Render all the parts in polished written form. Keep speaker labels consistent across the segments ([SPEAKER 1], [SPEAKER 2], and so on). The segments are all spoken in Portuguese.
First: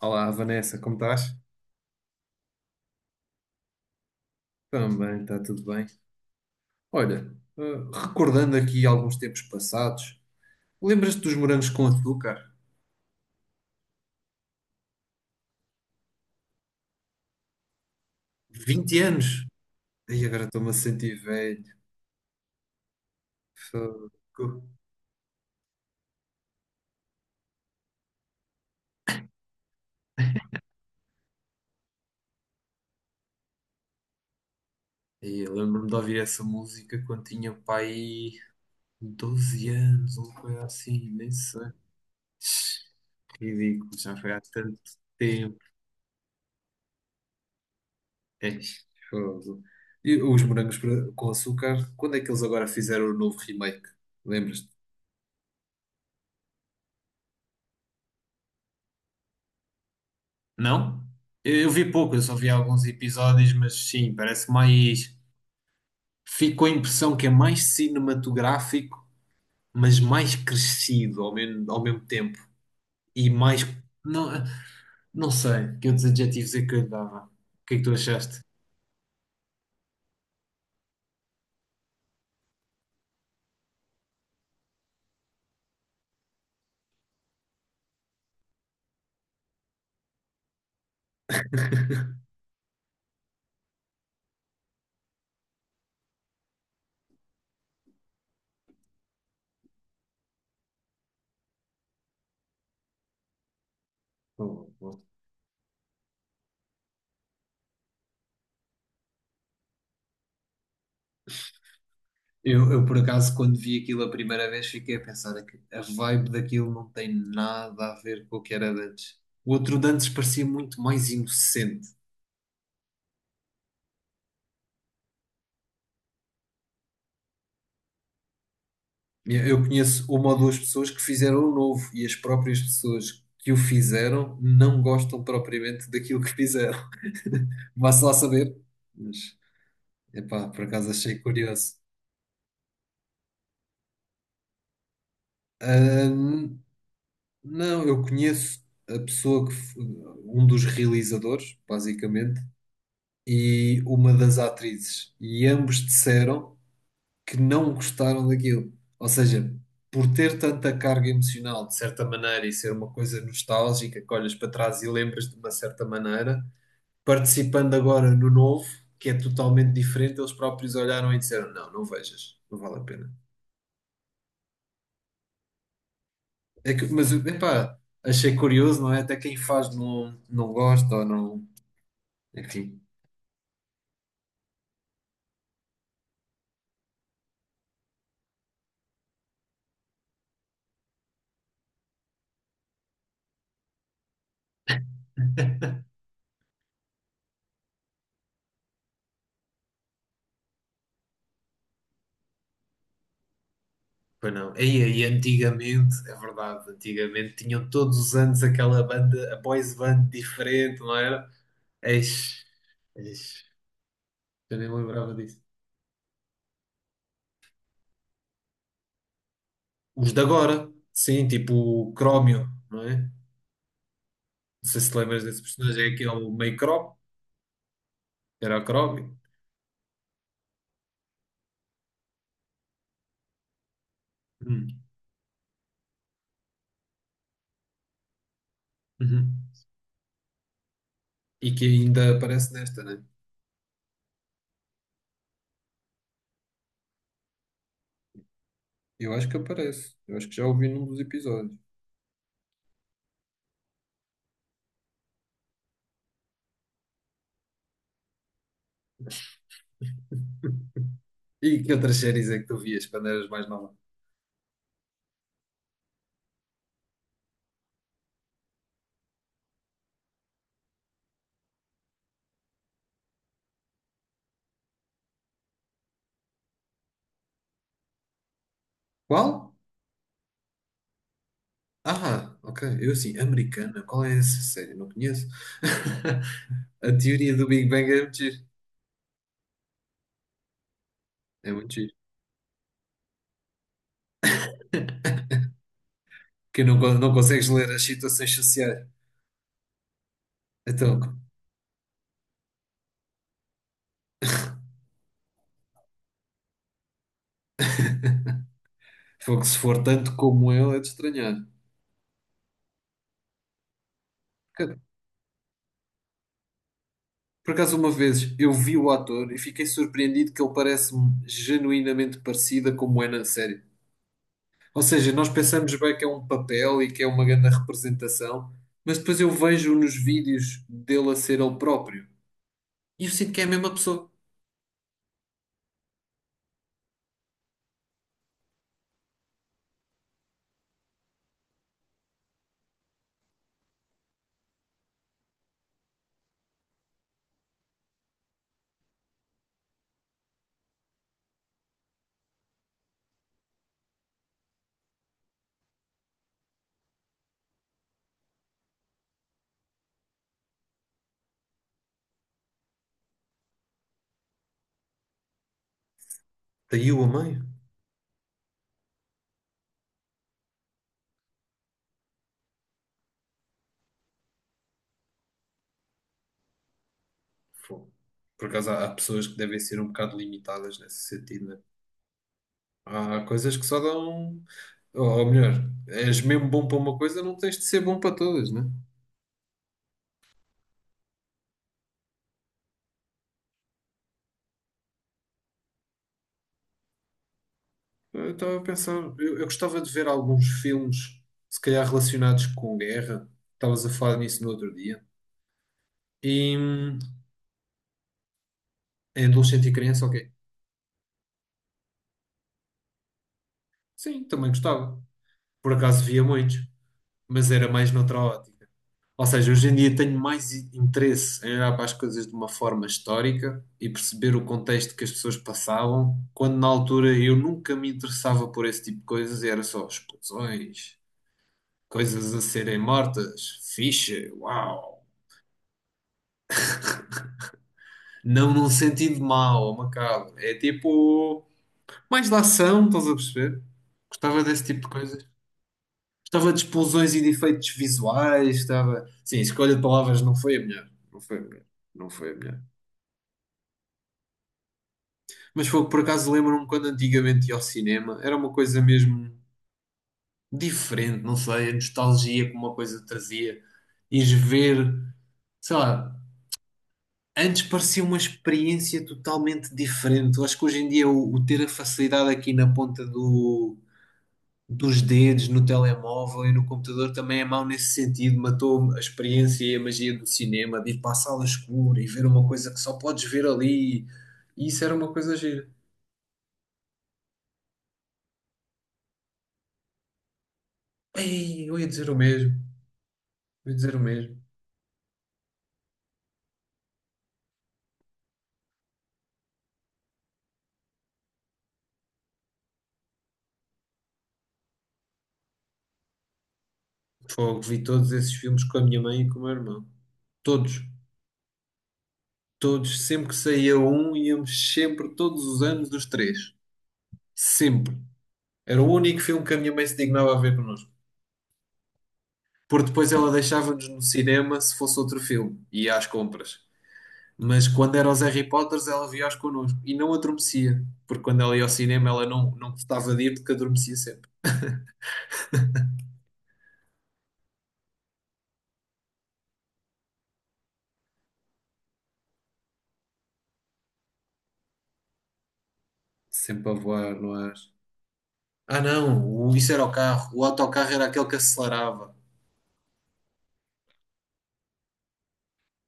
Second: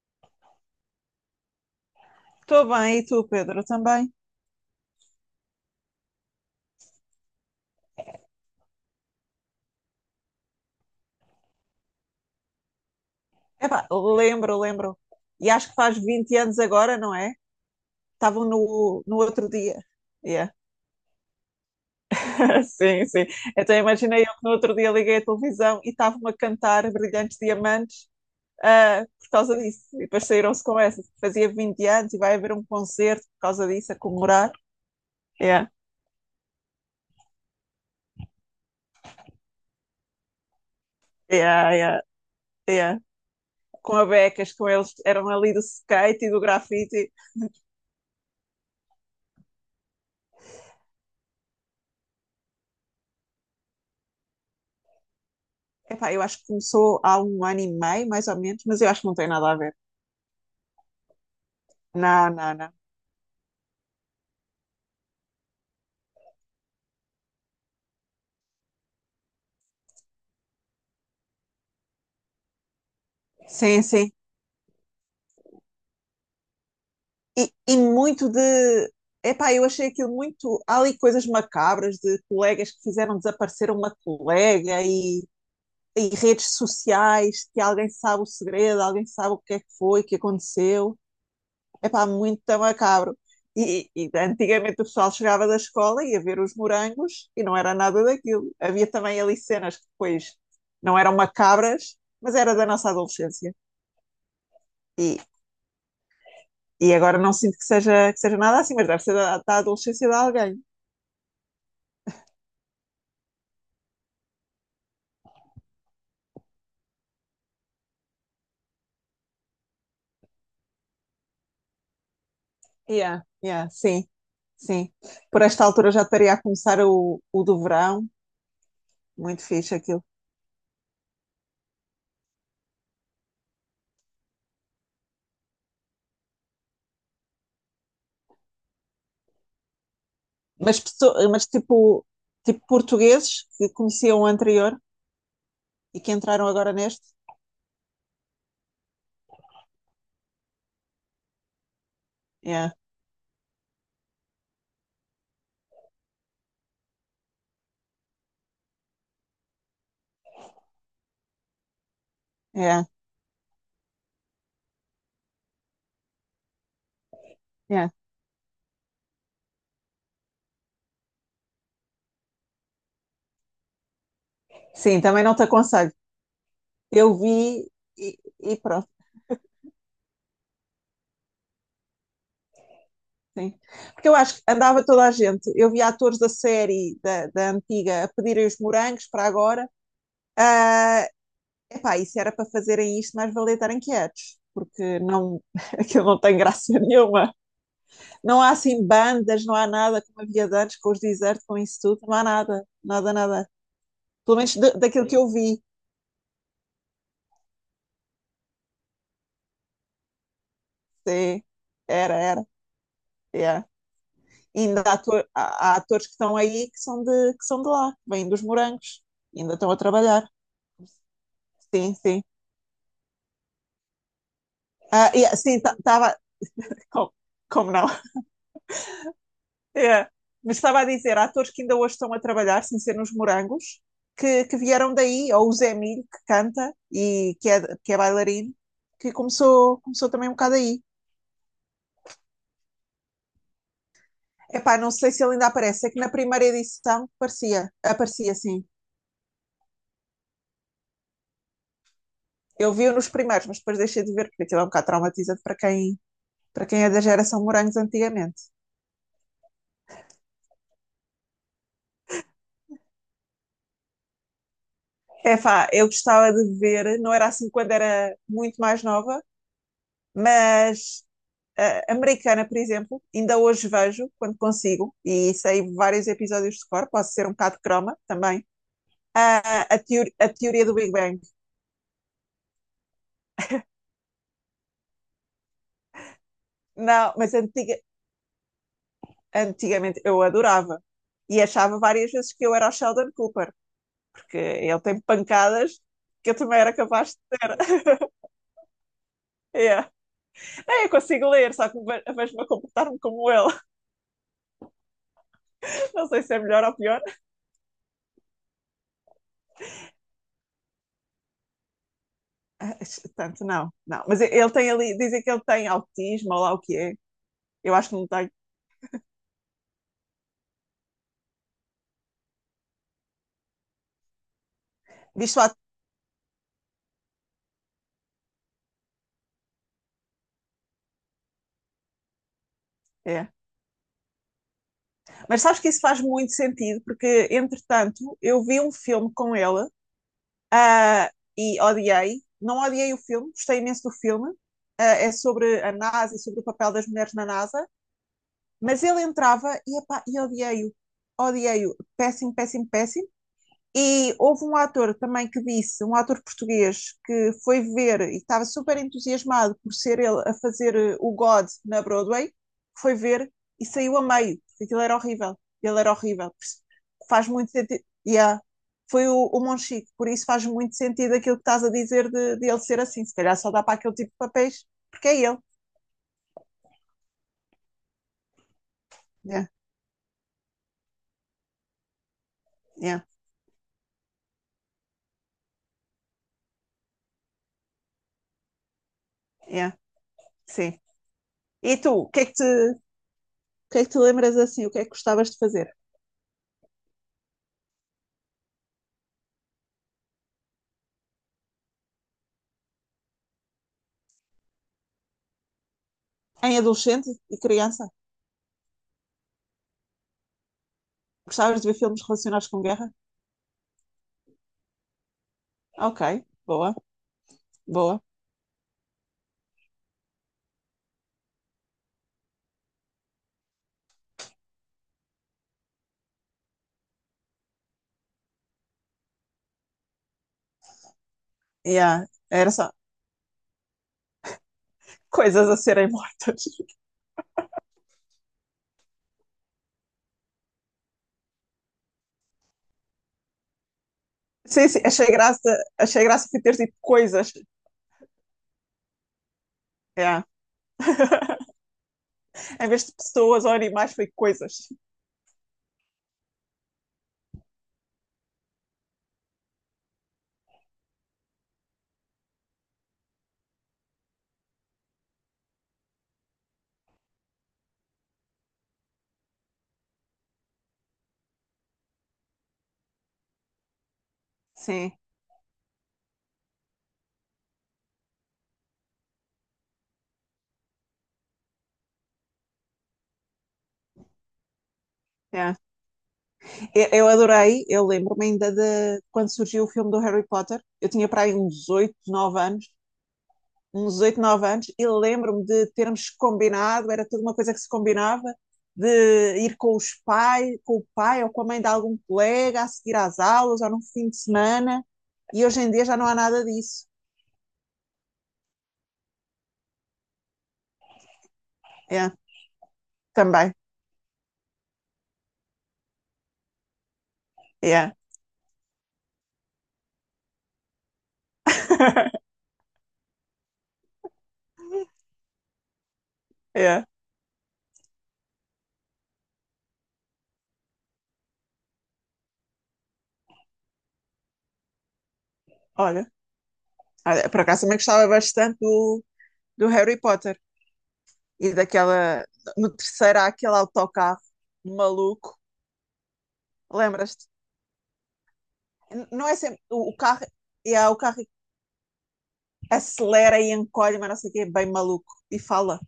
[SPEAKER 1] Olá, Vanessa, como estás?
[SPEAKER 2] Estou bem, e tu, Pedro, também?
[SPEAKER 1] Também, está tudo bem. Olha, recordando aqui alguns tempos passados, lembras-te dos morangos com açúcar?
[SPEAKER 2] Epá, lembro, lembro. E acho que faz 20 anos agora, não é? Estavam
[SPEAKER 1] Vinte
[SPEAKER 2] no
[SPEAKER 1] anos!
[SPEAKER 2] outro dia.
[SPEAKER 1] E agora
[SPEAKER 2] Yeah.
[SPEAKER 1] estou-me a sentir velho.
[SPEAKER 2] Sim, sim. Então
[SPEAKER 1] Fogo.
[SPEAKER 2] imaginei eu que no outro dia liguei a televisão e estavam a cantar Brilhantes Diamantes, ah, por causa disso. E depois saíram-se com essa. Fazia 20 anos e vai haver um concerto por causa disso, a comemorar.
[SPEAKER 1] E eu
[SPEAKER 2] Yeah.
[SPEAKER 1] lembro-me de ouvir essa música quando tinha pai 12 anos, ou coisa assim, nem sei.
[SPEAKER 2] Yeah, yeah, yeah. Com
[SPEAKER 1] Ridículo,
[SPEAKER 2] a
[SPEAKER 1] já foi há
[SPEAKER 2] Becas, com
[SPEAKER 1] tanto
[SPEAKER 2] eles, eram ali
[SPEAKER 1] tempo.
[SPEAKER 2] do skate e do grafite.
[SPEAKER 1] É, fogo. E os morangos com açúcar, quando é que eles agora fizeram o novo remake? Lembras
[SPEAKER 2] Epá, eu acho que começou há um ano e meio, mais ou menos, mas eu acho que não tem nada a ver.
[SPEAKER 1] Não? Eu vi pouco, eu
[SPEAKER 2] Não,
[SPEAKER 1] só vi
[SPEAKER 2] não, não.
[SPEAKER 1] alguns episódios, mas sim, parece mais. Fico com a impressão que é mais cinematográfico, mas mais crescido ao mesmo tempo. E mais.
[SPEAKER 2] Sim, sim.
[SPEAKER 1] Não, não sei que outros adjetivos é que eu lhe dava.
[SPEAKER 2] E,
[SPEAKER 1] O que
[SPEAKER 2] e
[SPEAKER 1] é que tu
[SPEAKER 2] muito de.
[SPEAKER 1] achaste?
[SPEAKER 2] Epá, eu achei aquilo muito. Há ali coisas macabras de colegas que fizeram desaparecer uma colega e redes sociais que alguém sabe o segredo, alguém sabe o que é que foi, o que aconteceu. Epá, muito macabro. E antigamente o pessoal chegava da escola e ia ver os morangos e não era nada daquilo. Havia também ali cenas que depois não eram macabras, mas era da nossa adolescência.
[SPEAKER 1] Bom, bom.
[SPEAKER 2] E agora não sinto que seja, nada assim, mas deve ser da adolescência de alguém.
[SPEAKER 1] Por acaso, quando vi aquilo a primeira vez, fiquei a pensar que a vibe daquilo não tem nada a ver com o que era de antes. O outro de antes parecia muito mais inocente.
[SPEAKER 2] Yeah, yeah, sim, sim. Por esta altura já estaria a começar o do verão, muito
[SPEAKER 1] Eu
[SPEAKER 2] fixe aquilo.
[SPEAKER 1] conheço uma ou duas pessoas que fizeram o novo e as próprias pessoas que o fizeram não gostam propriamente daquilo que fizeram. Vá-se lá saber. Mas, epá, por
[SPEAKER 2] Mas,
[SPEAKER 1] acaso
[SPEAKER 2] pesso-
[SPEAKER 1] achei
[SPEAKER 2] mas
[SPEAKER 1] curioso.
[SPEAKER 2] tipo, portugueses que conheciam o anterior e que entraram
[SPEAKER 1] Ahn,
[SPEAKER 2] agora neste.
[SPEAKER 1] não, eu conheço a pessoa que, um dos realizadores, basicamente,
[SPEAKER 2] Yeah,
[SPEAKER 1] e uma das atrizes. E ambos disseram que não gostaram daquilo. Ou seja, por ter tanta carga emocional, de certa maneira, e ser
[SPEAKER 2] yeah,
[SPEAKER 1] uma coisa nostálgica que olhas para trás e lembras de uma certa maneira, participando
[SPEAKER 2] yeah.
[SPEAKER 1] agora no novo, que é totalmente diferente, eles próprios olharam e disseram: não, não vejas, não vale a pena.
[SPEAKER 2] Sim, também não te aconselho.
[SPEAKER 1] É que, mas,
[SPEAKER 2] Eu vi
[SPEAKER 1] epá,
[SPEAKER 2] e,
[SPEAKER 1] achei
[SPEAKER 2] e
[SPEAKER 1] curioso,
[SPEAKER 2] pronto,
[SPEAKER 1] não é? Até quem faz não, não gosta ou não. Enfim.
[SPEAKER 2] sim. Porque eu acho que andava toda a gente. Eu vi atores da série, da antiga, a pedirem os morangos para agora. Epá, e se era para fazerem isto, mais valia estarem quietos, porque não, aquilo não tem graça nenhuma. Não há assim bandas, não há nada como havia de antes, com os desertos, com isso tudo, não há nada, nada, nada.
[SPEAKER 1] Pois
[SPEAKER 2] Pelo
[SPEAKER 1] não.
[SPEAKER 2] menos
[SPEAKER 1] E aí,
[SPEAKER 2] daquilo que eu vi,
[SPEAKER 1] antigamente, é verdade, antigamente tinham todos os anos aquela banda, a boys band diferente, não era?
[SPEAKER 2] sim, era,
[SPEAKER 1] Eis, eis,
[SPEAKER 2] yeah.
[SPEAKER 1] eu
[SPEAKER 2] E
[SPEAKER 1] nem me
[SPEAKER 2] ainda há,
[SPEAKER 1] lembrava disso.
[SPEAKER 2] há atores que estão aí que são de, lá, que vêm dos morangos, ainda estão a
[SPEAKER 1] Os de
[SPEAKER 2] trabalhar,
[SPEAKER 1] agora, sim, tipo o
[SPEAKER 2] sim, sim.
[SPEAKER 1] Crómio, não é? Não sei se te
[SPEAKER 2] Ah,
[SPEAKER 1] lembras
[SPEAKER 2] yeah,
[SPEAKER 1] desse
[SPEAKER 2] sim,
[SPEAKER 1] personagem, é que é
[SPEAKER 2] estava,
[SPEAKER 1] o meio Crómio,
[SPEAKER 2] como, como não?
[SPEAKER 1] era o Crómio.
[SPEAKER 2] É. Mas estava a dizer, há atores que ainda hoje estão a trabalhar, sem ser nos Morangos, que
[SPEAKER 1] Hum,
[SPEAKER 2] vieram daí, ou o Zé Milho, que canta e que é bailarino, que
[SPEAKER 1] uhum.
[SPEAKER 2] começou também um bocado aí.
[SPEAKER 1] E que ainda aparece nesta, né?
[SPEAKER 2] Epá, não sei se ele ainda aparece, é que na primeira edição parecia, aparecia sim.
[SPEAKER 1] Eu acho que aparece. Eu acho que já ouvi num dos episódios.
[SPEAKER 2] Eu vi-o nos primeiros, mas depois deixei de ver, porque aquilo é um bocado traumatizante para quem é da geração Morangos antigamente.
[SPEAKER 1] E que outras séries é que tu vias quando eras mais nova?
[SPEAKER 2] Epá, eu gostava de ver, não era assim quando era muito mais nova, mas americana, por exemplo, ainda hoje vejo, quando consigo, e sei vários episódios de cor, posso ser um bocado croma também,
[SPEAKER 1] Qual?
[SPEAKER 2] ah, a teoria do Big Bang.
[SPEAKER 1] Ah, ok. Eu assim, americana? Qual é essa série? Não conheço. A
[SPEAKER 2] Não, mas
[SPEAKER 1] teoria do Big Bang é muito giro.
[SPEAKER 2] antigamente eu adorava. E
[SPEAKER 1] É muito
[SPEAKER 2] achava
[SPEAKER 1] giro.
[SPEAKER 2] várias vezes que eu era o Sheldon Cooper, porque ele tem pancadas que eu também
[SPEAKER 1] Que
[SPEAKER 2] era
[SPEAKER 1] não, não
[SPEAKER 2] capaz de
[SPEAKER 1] consegues ler as
[SPEAKER 2] ter.
[SPEAKER 1] situações sociais.
[SPEAKER 2] Yeah. É, eu
[SPEAKER 1] Então,
[SPEAKER 2] consigo ler, só que vejo-me a comportar-me como ele. Não sei se é melhor ou pior.
[SPEAKER 1] fogo, se for tanto como ele, é de estranhar.
[SPEAKER 2] Ah, tanto não, não. Mas ele tem
[SPEAKER 1] Cara,
[SPEAKER 2] ali, dizem que ele tem autismo ou lá o que é.
[SPEAKER 1] por
[SPEAKER 2] Eu
[SPEAKER 1] acaso,
[SPEAKER 2] acho
[SPEAKER 1] uma
[SPEAKER 2] que não tem.
[SPEAKER 1] vez eu vi o ator e fiquei surpreendido que ele parece-me genuinamente parecida como é na série. Ou seja, nós
[SPEAKER 2] Viste o.
[SPEAKER 1] pensamos bem que é um papel e que é uma grande representação, mas depois eu vejo nos vídeos dele a ser ele próprio e eu
[SPEAKER 2] É.
[SPEAKER 1] sinto que é a mesma pessoa.
[SPEAKER 2] Mas sabes que isso faz muito sentido, porque, entretanto, eu vi um filme com ela, ah, e odiei. Não odiei o filme, gostei imenso do filme. Ah, é sobre a NASA e sobre o papel das mulheres na NASA, mas ele entrava e, epá, e odiei-o. Odiei-o. Péssimo, péssimo, péssimo. E houve um ator também que disse, um ator português, que foi ver e estava super entusiasmado por ser ele a fazer o God na Broadway, foi ver e saiu a meio, porque aquilo era horrível. Ele era horrível.
[SPEAKER 1] Caiu a
[SPEAKER 2] Faz
[SPEAKER 1] meio?
[SPEAKER 2] muito sentido. Yeah. Foi o Monchique, por isso faz muito sentido aquilo que estás a dizer de ele ser assim. Se calhar só dá para aquele tipo de papéis, porque é ele.
[SPEAKER 1] Fogo. Por acaso há pessoas que
[SPEAKER 2] Yeah,
[SPEAKER 1] devem ser um bocado limitadas nesse sentido, né?
[SPEAKER 2] yeah,
[SPEAKER 1] Há coisas que só dão. Ou, melhor, és mesmo bom para uma coisa, não tens de ser bom para todas, né?
[SPEAKER 2] yeah. Sim. E tu, o que é que te, lembras assim? O que é que gostavas de fazer?
[SPEAKER 1] Eu estava a pensar, eu gostava de ver alguns filmes, se calhar relacionados com guerra. Estavas a falar nisso no outro dia. E
[SPEAKER 2] Em adolescente e criança?
[SPEAKER 1] em adolescente e criança, ok.
[SPEAKER 2] Gostavas de ver filmes relacionados com guerra?
[SPEAKER 1] Sim, também gostava. Por
[SPEAKER 2] Ok,
[SPEAKER 1] acaso via muitos,
[SPEAKER 2] boa,
[SPEAKER 1] mas era mais
[SPEAKER 2] boa.
[SPEAKER 1] noutra ótica. Ou seja, hoje em dia tenho mais interesse em olhar para as coisas de uma forma histórica e perceber o contexto que as pessoas passavam, quando na altura eu nunca me interessava por esse tipo de coisas e era só explosões,
[SPEAKER 2] Yeah,
[SPEAKER 1] coisas a
[SPEAKER 2] era só
[SPEAKER 1] serem mortas, fixe, uau.
[SPEAKER 2] coisas a serem mortas.
[SPEAKER 1] Não num sentido mau ou macabro, é tipo mais da ação, estás a perceber? Gostava desse
[SPEAKER 2] Sim,
[SPEAKER 1] tipo
[SPEAKER 2] sim,
[SPEAKER 1] de
[SPEAKER 2] achei
[SPEAKER 1] coisas.
[SPEAKER 2] graça, foi
[SPEAKER 1] Gostava
[SPEAKER 2] ter
[SPEAKER 1] de
[SPEAKER 2] tipo
[SPEAKER 1] explosões e de
[SPEAKER 2] coisas.
[SPEAKER 1] efeitos visuais, gostava. Sim, a escolha de palavras
[SPEAKER 2] Yeah.
[SPEAKER 1] não foi a melhor. Não foi a melhor. Não foi a melhor.
[SPEAKER 2] Em vez de pessoas ou animais, foi coisas.
[SPEAKER 1] Mas foi por acaso lembro-me quando antigamente ia ao cinema, era uma coisa mesmo diferente, não sei, a nostalgia que uma coisa trazia. Ires ver, sei lá, antes parecia uma experiência totalmente diferente. Eu acho que hoje em dia o ter a facilidade aqui na ponta
[SPEAKER 2] Sim,
[SPEAKER 1] dos dedos, no telemóvel e no computador também é mau nesse sentido. Matou a experiência e a magia do cinema, de ir para a sala escura e ver uma coisa que só podes ver ali. E isso era uma coisa
[SPEAKER 2] é.
[SPEAKER 1] gira.
[SPEAKER 2] Eu adorei, eu lembro-me ainda de quando surgiu o filme do Harry Potter. Eu tinha para aí
[SPEAKER 1] Ei,
[SPEAKER 2] uns
[SPEAKER 1] eu ia
[SPEAKER 2] 8,
[SPEAKER 1] dizer o
[SPEAKER 2] 9
[SPEAKER 1] mesmo.
[SPEAKER 2] anos,
[SPEAKER 1] Vou dizer o mesmo.
[SPEAKER 2] e lembro-me de termos combinado, era toda uma coisa que se combinava, de ir com os pais, com o pai ou com a mãe de algum colega a seguir às aulas ou num fim de semana, e hoje em dia já não há nada disso.
[SPEAKER 1] Fogo, vi todos esses filmes com a minha mãe e com o meu irmão. Todos.
[SPEAKER 2] É,
[SPEAKER 1] Todos. Sempre que
[SPEAKER 2] também.
[SPEAKER 1] saía um, íamos sempre, todos os anos, os três.
[SPEAKER 2] É.
[SPEAKER 1] Sempre. Era o único filme que a minha mãe se dignava a ver connosco. Porque depois ela deixava-nos no cinema se fosse outro filme. E ia às compras.
[SPEAKER 2] É,
[SPEAKER 1] Mas quando era os Harry Potters, ela via-os connosco. E não adormecia. Porque quando ela ia ao cinema, ela não, não gostava de ir porque adormecia sempre.
[SPEAKER 2] olha. Olha, por acaso também gostava bastante do Harry Potter e daquela. No terceiro há aquele autocarro maluco,
[SPEAKER 1] Sempre a voar
[SPEAKER 2] lembras-te?
[SPEAKER 1] no ar. Ah, não.
[SPEAKER 2] Não é sempre.
[SPEAKER 1] Isso era o
[SPEAKER 2] O carro.
[SPEAKER 1] carro. O
[SPEAKER 2] É,
[SPEAKER 1] autocarro
[SPEAKER 2] o
[SPEAKER 1] era
[SPEAKER 2] carro
[SPEAKER 1] aquele que acelerava.
[SPEAKER 2] acelera e encolhe, mas não sei o quê, bem maluco. E fala.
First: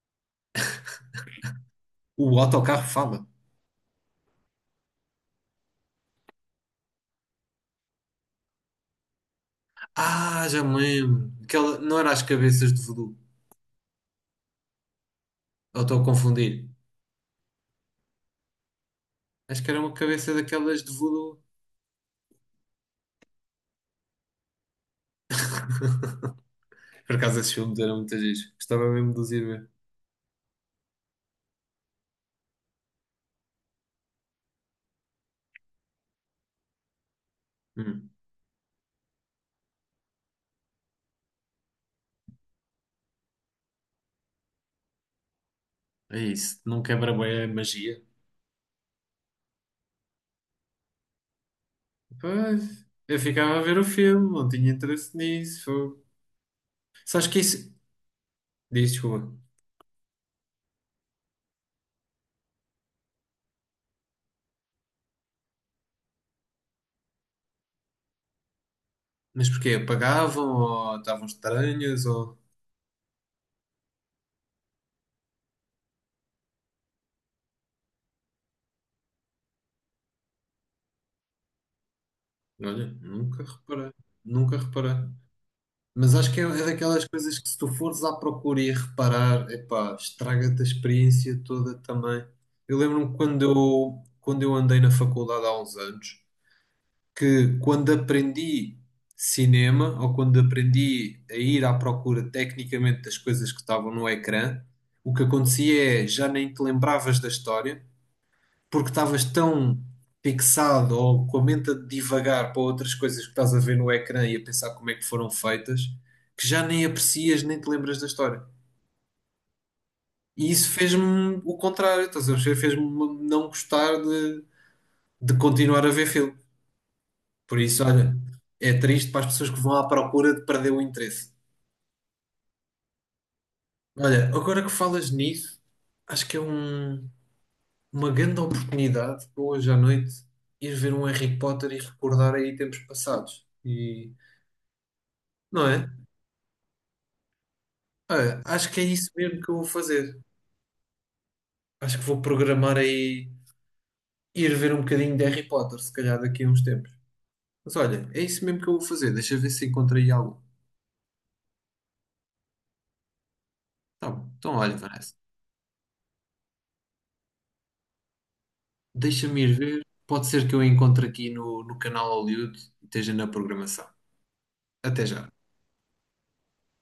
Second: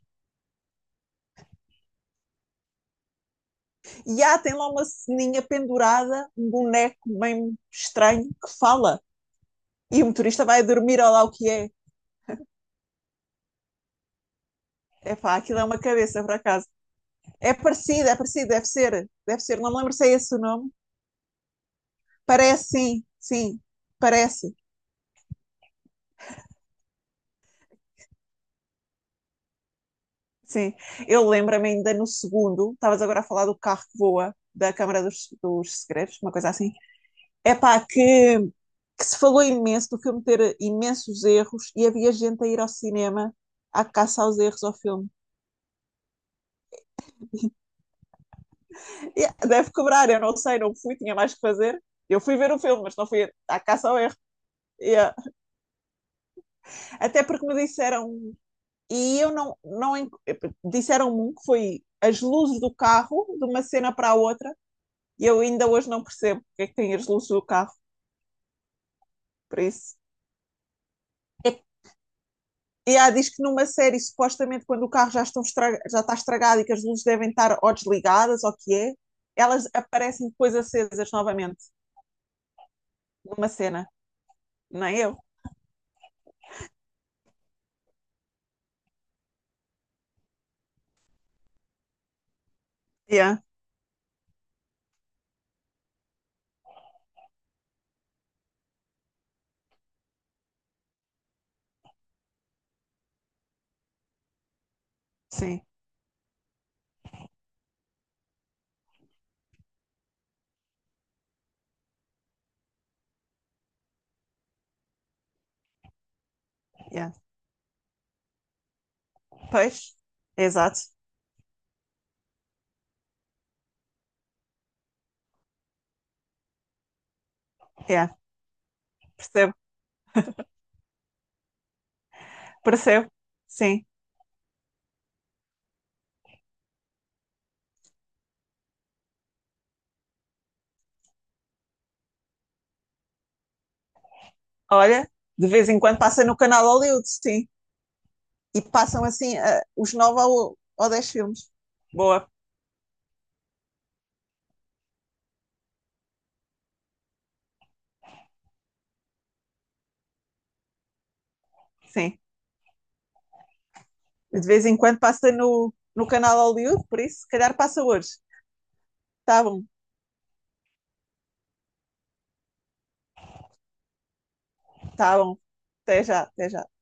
[SPEAKER 1] O autocarro fala.
[SPEAKER 2] E há, tem lá uma ceninha pendurada, um boneco bem estranho que fala. E o motorista
[SPEAKER 1] Ah, já
[SPEAKER 2] vai
[SPEAKER 1] me
[SPEAKER 2] dormir, olha lá
[SPEAKER 1] lembro.
[SPEAKER 2] o que é.
[SPEAKER 1] Aquela, não era as cabeças de voodoo.
[SPEAKER 2] É pá, aquilo é uma
[SPEAKER 1] Ou estou a
[SPEAKER 2] cabeça, por
[SPEAKER 1] confundir.
[SPEAKER 2] acaso. É parecido, deve ser. Deve ser,
[SPEAKER 1] Acho que
[SPEAKER 2] não me
[SPEAKER 1] era uma
[SPEAKER 2] lembro se é
[SPEAKER 1] cabeça
[SPEAKER 2] esse o nome.
[SPEAKER 1] daquelas de voodoo.
[SPEAKER 2] Parece, sim, sim, parece.
[SPEAKER 1] Por acaso esses filmes eram muitas vezes. Gostava mesmo de os ir ver.
[SPEAKER 2] Sim, eu lembro-me ainda no segundo, estavas agora a falar do carro que voa, da Câmara dos Segredos, uma coisa assim. É pá,
[SPEAKER 1] Hum,
[SPEAKER 2] que se falou imenso do filme ter imensos erros e havia gente a ir ao cinema à caça aos erros ao filme.
[SPEAKER 1] é isso. Não quebra bem a magia.
[SPEAKER 2] E deve cobrar, eu não sei, não fui, tinha mais que fazer. Eu fui ver o filme,
[SPEAKER 1] Pois,
[SPEAKER 2] mas não
[SPEAKER 1] eu
[SPEAKER 2] fui
[SPEAKER 1] ficava
[SPEAKER 2] à
[SPEAKER 1] a ver o
[SPEAKER 2] caça ao erro.
[SPEAKER 1] filme. Não tinha
[SPEAKER 2] E,
[SPEAKER 1] interesse nisso. Fogo.
[SPEAKER 2] até
[SPEAKER 1] Sabes que
[SPEAKER 2] porque me
[SPEAKER 1] isso...
[SPEAKER 2] disseram,
[SPEAKER 1] Diz,
[SPEAKER 2] e
[SPEAKER 1] desculpa.
[SPEAKER 2] eu não, não disseram-me um que foi as luzes do carro, de uma cena para a outra, e eu ainda hoje não percebo porque é que tem as luzes do carro,
[SPEAKER 1] Mas
[SPEAKER 2] por
[SPEAKER 1] porquê?
[SPEAKER 2] isso.
[SPEAKER 1] Apagavam ou estavam
[SPEAKER 2] É.
[SPEAKER 1] estranhas ou...
[SPEAKER 2] E há, diz que numa série, supostamente, quando o carro já, estão já está estragado e que as luzes devem estar ou desligadas, ou o que é, elas aparecem depois acesas novamente,
[SPEAKER 1] Olha, nunca
[SPEAKER 2] numa cena.
[SPEAKER 1] reparei. Nunca
[SPEAKER 2] Não
[SPEAKER 1] reparei.
[SPEAKER 2] é eu?
[SPEAKER 1] Mas acho que é daquelas coisas que se tu fores à procura e a reparar, epá, estraga-te a experiência toda também. Eu lembro-me
[SPEAKER 2] Yeah,
[SPEAKER 1] quando eu andei na faculdade há uns anos, que quando aprendi cinema, ou quando aprendi a ir à procura tecnicamente das coisas que estavam no ecrã, o que
[SPEAKER 2] sim,
[SPEAKER 1] acontecia é, já nem te lembravas da história, porque estavas tão fixado ou com a mente a divagar para outras coisas que estás a ver no ecrã e a pensar como é que foram feitas, que já nem
[SPEAKER 2] yeah.
[SPEAKER 1] aprecias nem te lembras da história.
[SPEAKER 2] Pois,
[SPEAKER 1] E isso
[SPEAKER 2] exato,
[SPEAKER 1] fez-me o contrário, estás a perceber? Fez-me não gostar de continuar a ver filme. Por isso,
[SPEAKER 2] yeah.
[SPEAKER 1] olha, é triste para as pessoas
[SPEAKER 2] Percebo,
[SPEAKER 1] que vão à procura de perder o interesse.
[SPEAKER 2] percebo, sim.
[SPEAKER 1] Olha, agora que falas nisso, acho que é uma grande oportunidade para hoje à noite ir ver um Harry Potter e recordar aí tempos passados. E
[SPEAKER 2] Olha, de
[SPEAKER 1] não
[SPEAKER 2] vez em
[SPEAKER 1] é?
[SPEAKER 2] quando passa no canal Hollywood, sim.
[SPEAKER 1] Olha,
[SPEAKER 2] E
[SPEAKER 1] acho que é
[SPEAKER 2] passam
[SPEAKER 1] isso
[SPEAKER 2] assim
[SPEAKER 1] mesmo que eu
[SPEAKER 2] ah,
[SPEAKER 1] vou
[SPEAKER 2] os
[SPEAKER 1] fazer.
[SPEAKER 2] nove ou, dez filmes.
[SPEAKER 1] Acho que vou
[SPEAKER 2] Boa,
[SPEAKER 1] programar aí ir ver um bocadinho de Harry Potter, se calhar daqui a uns tempos. Mas olha, é isso mesmo que eu vou fazer. Deixa eu ver se encontro aí algo.
[SPEAKER 2] sim.
[SPEAKER 1] Tá bom.
[SPEAKER 2] De
[SPEAKER 1] Então
[SPEAKER 2] vez em
[SPEAKER 1] olha,
[SPEAKER 2] quando
[SPEAKER 1] Vanessa,
[SPEAKER 2] passa no canal Hollywood, por isso, se calhar passa hoje.
[SPEAKER 1] deixa-me
[SPEAKER 2] Tá
[SPEAKER 1] ir
[SPEAKER 2] bom.
[SPEAKER 1] ver. Pode ser que eu encontre aqui no canal Hollywood e esteja na programação. Até
[SPEAKER 2] Tá
[SPEAKER 1] já.
[SPEAKER 2] bom. Até já, até já.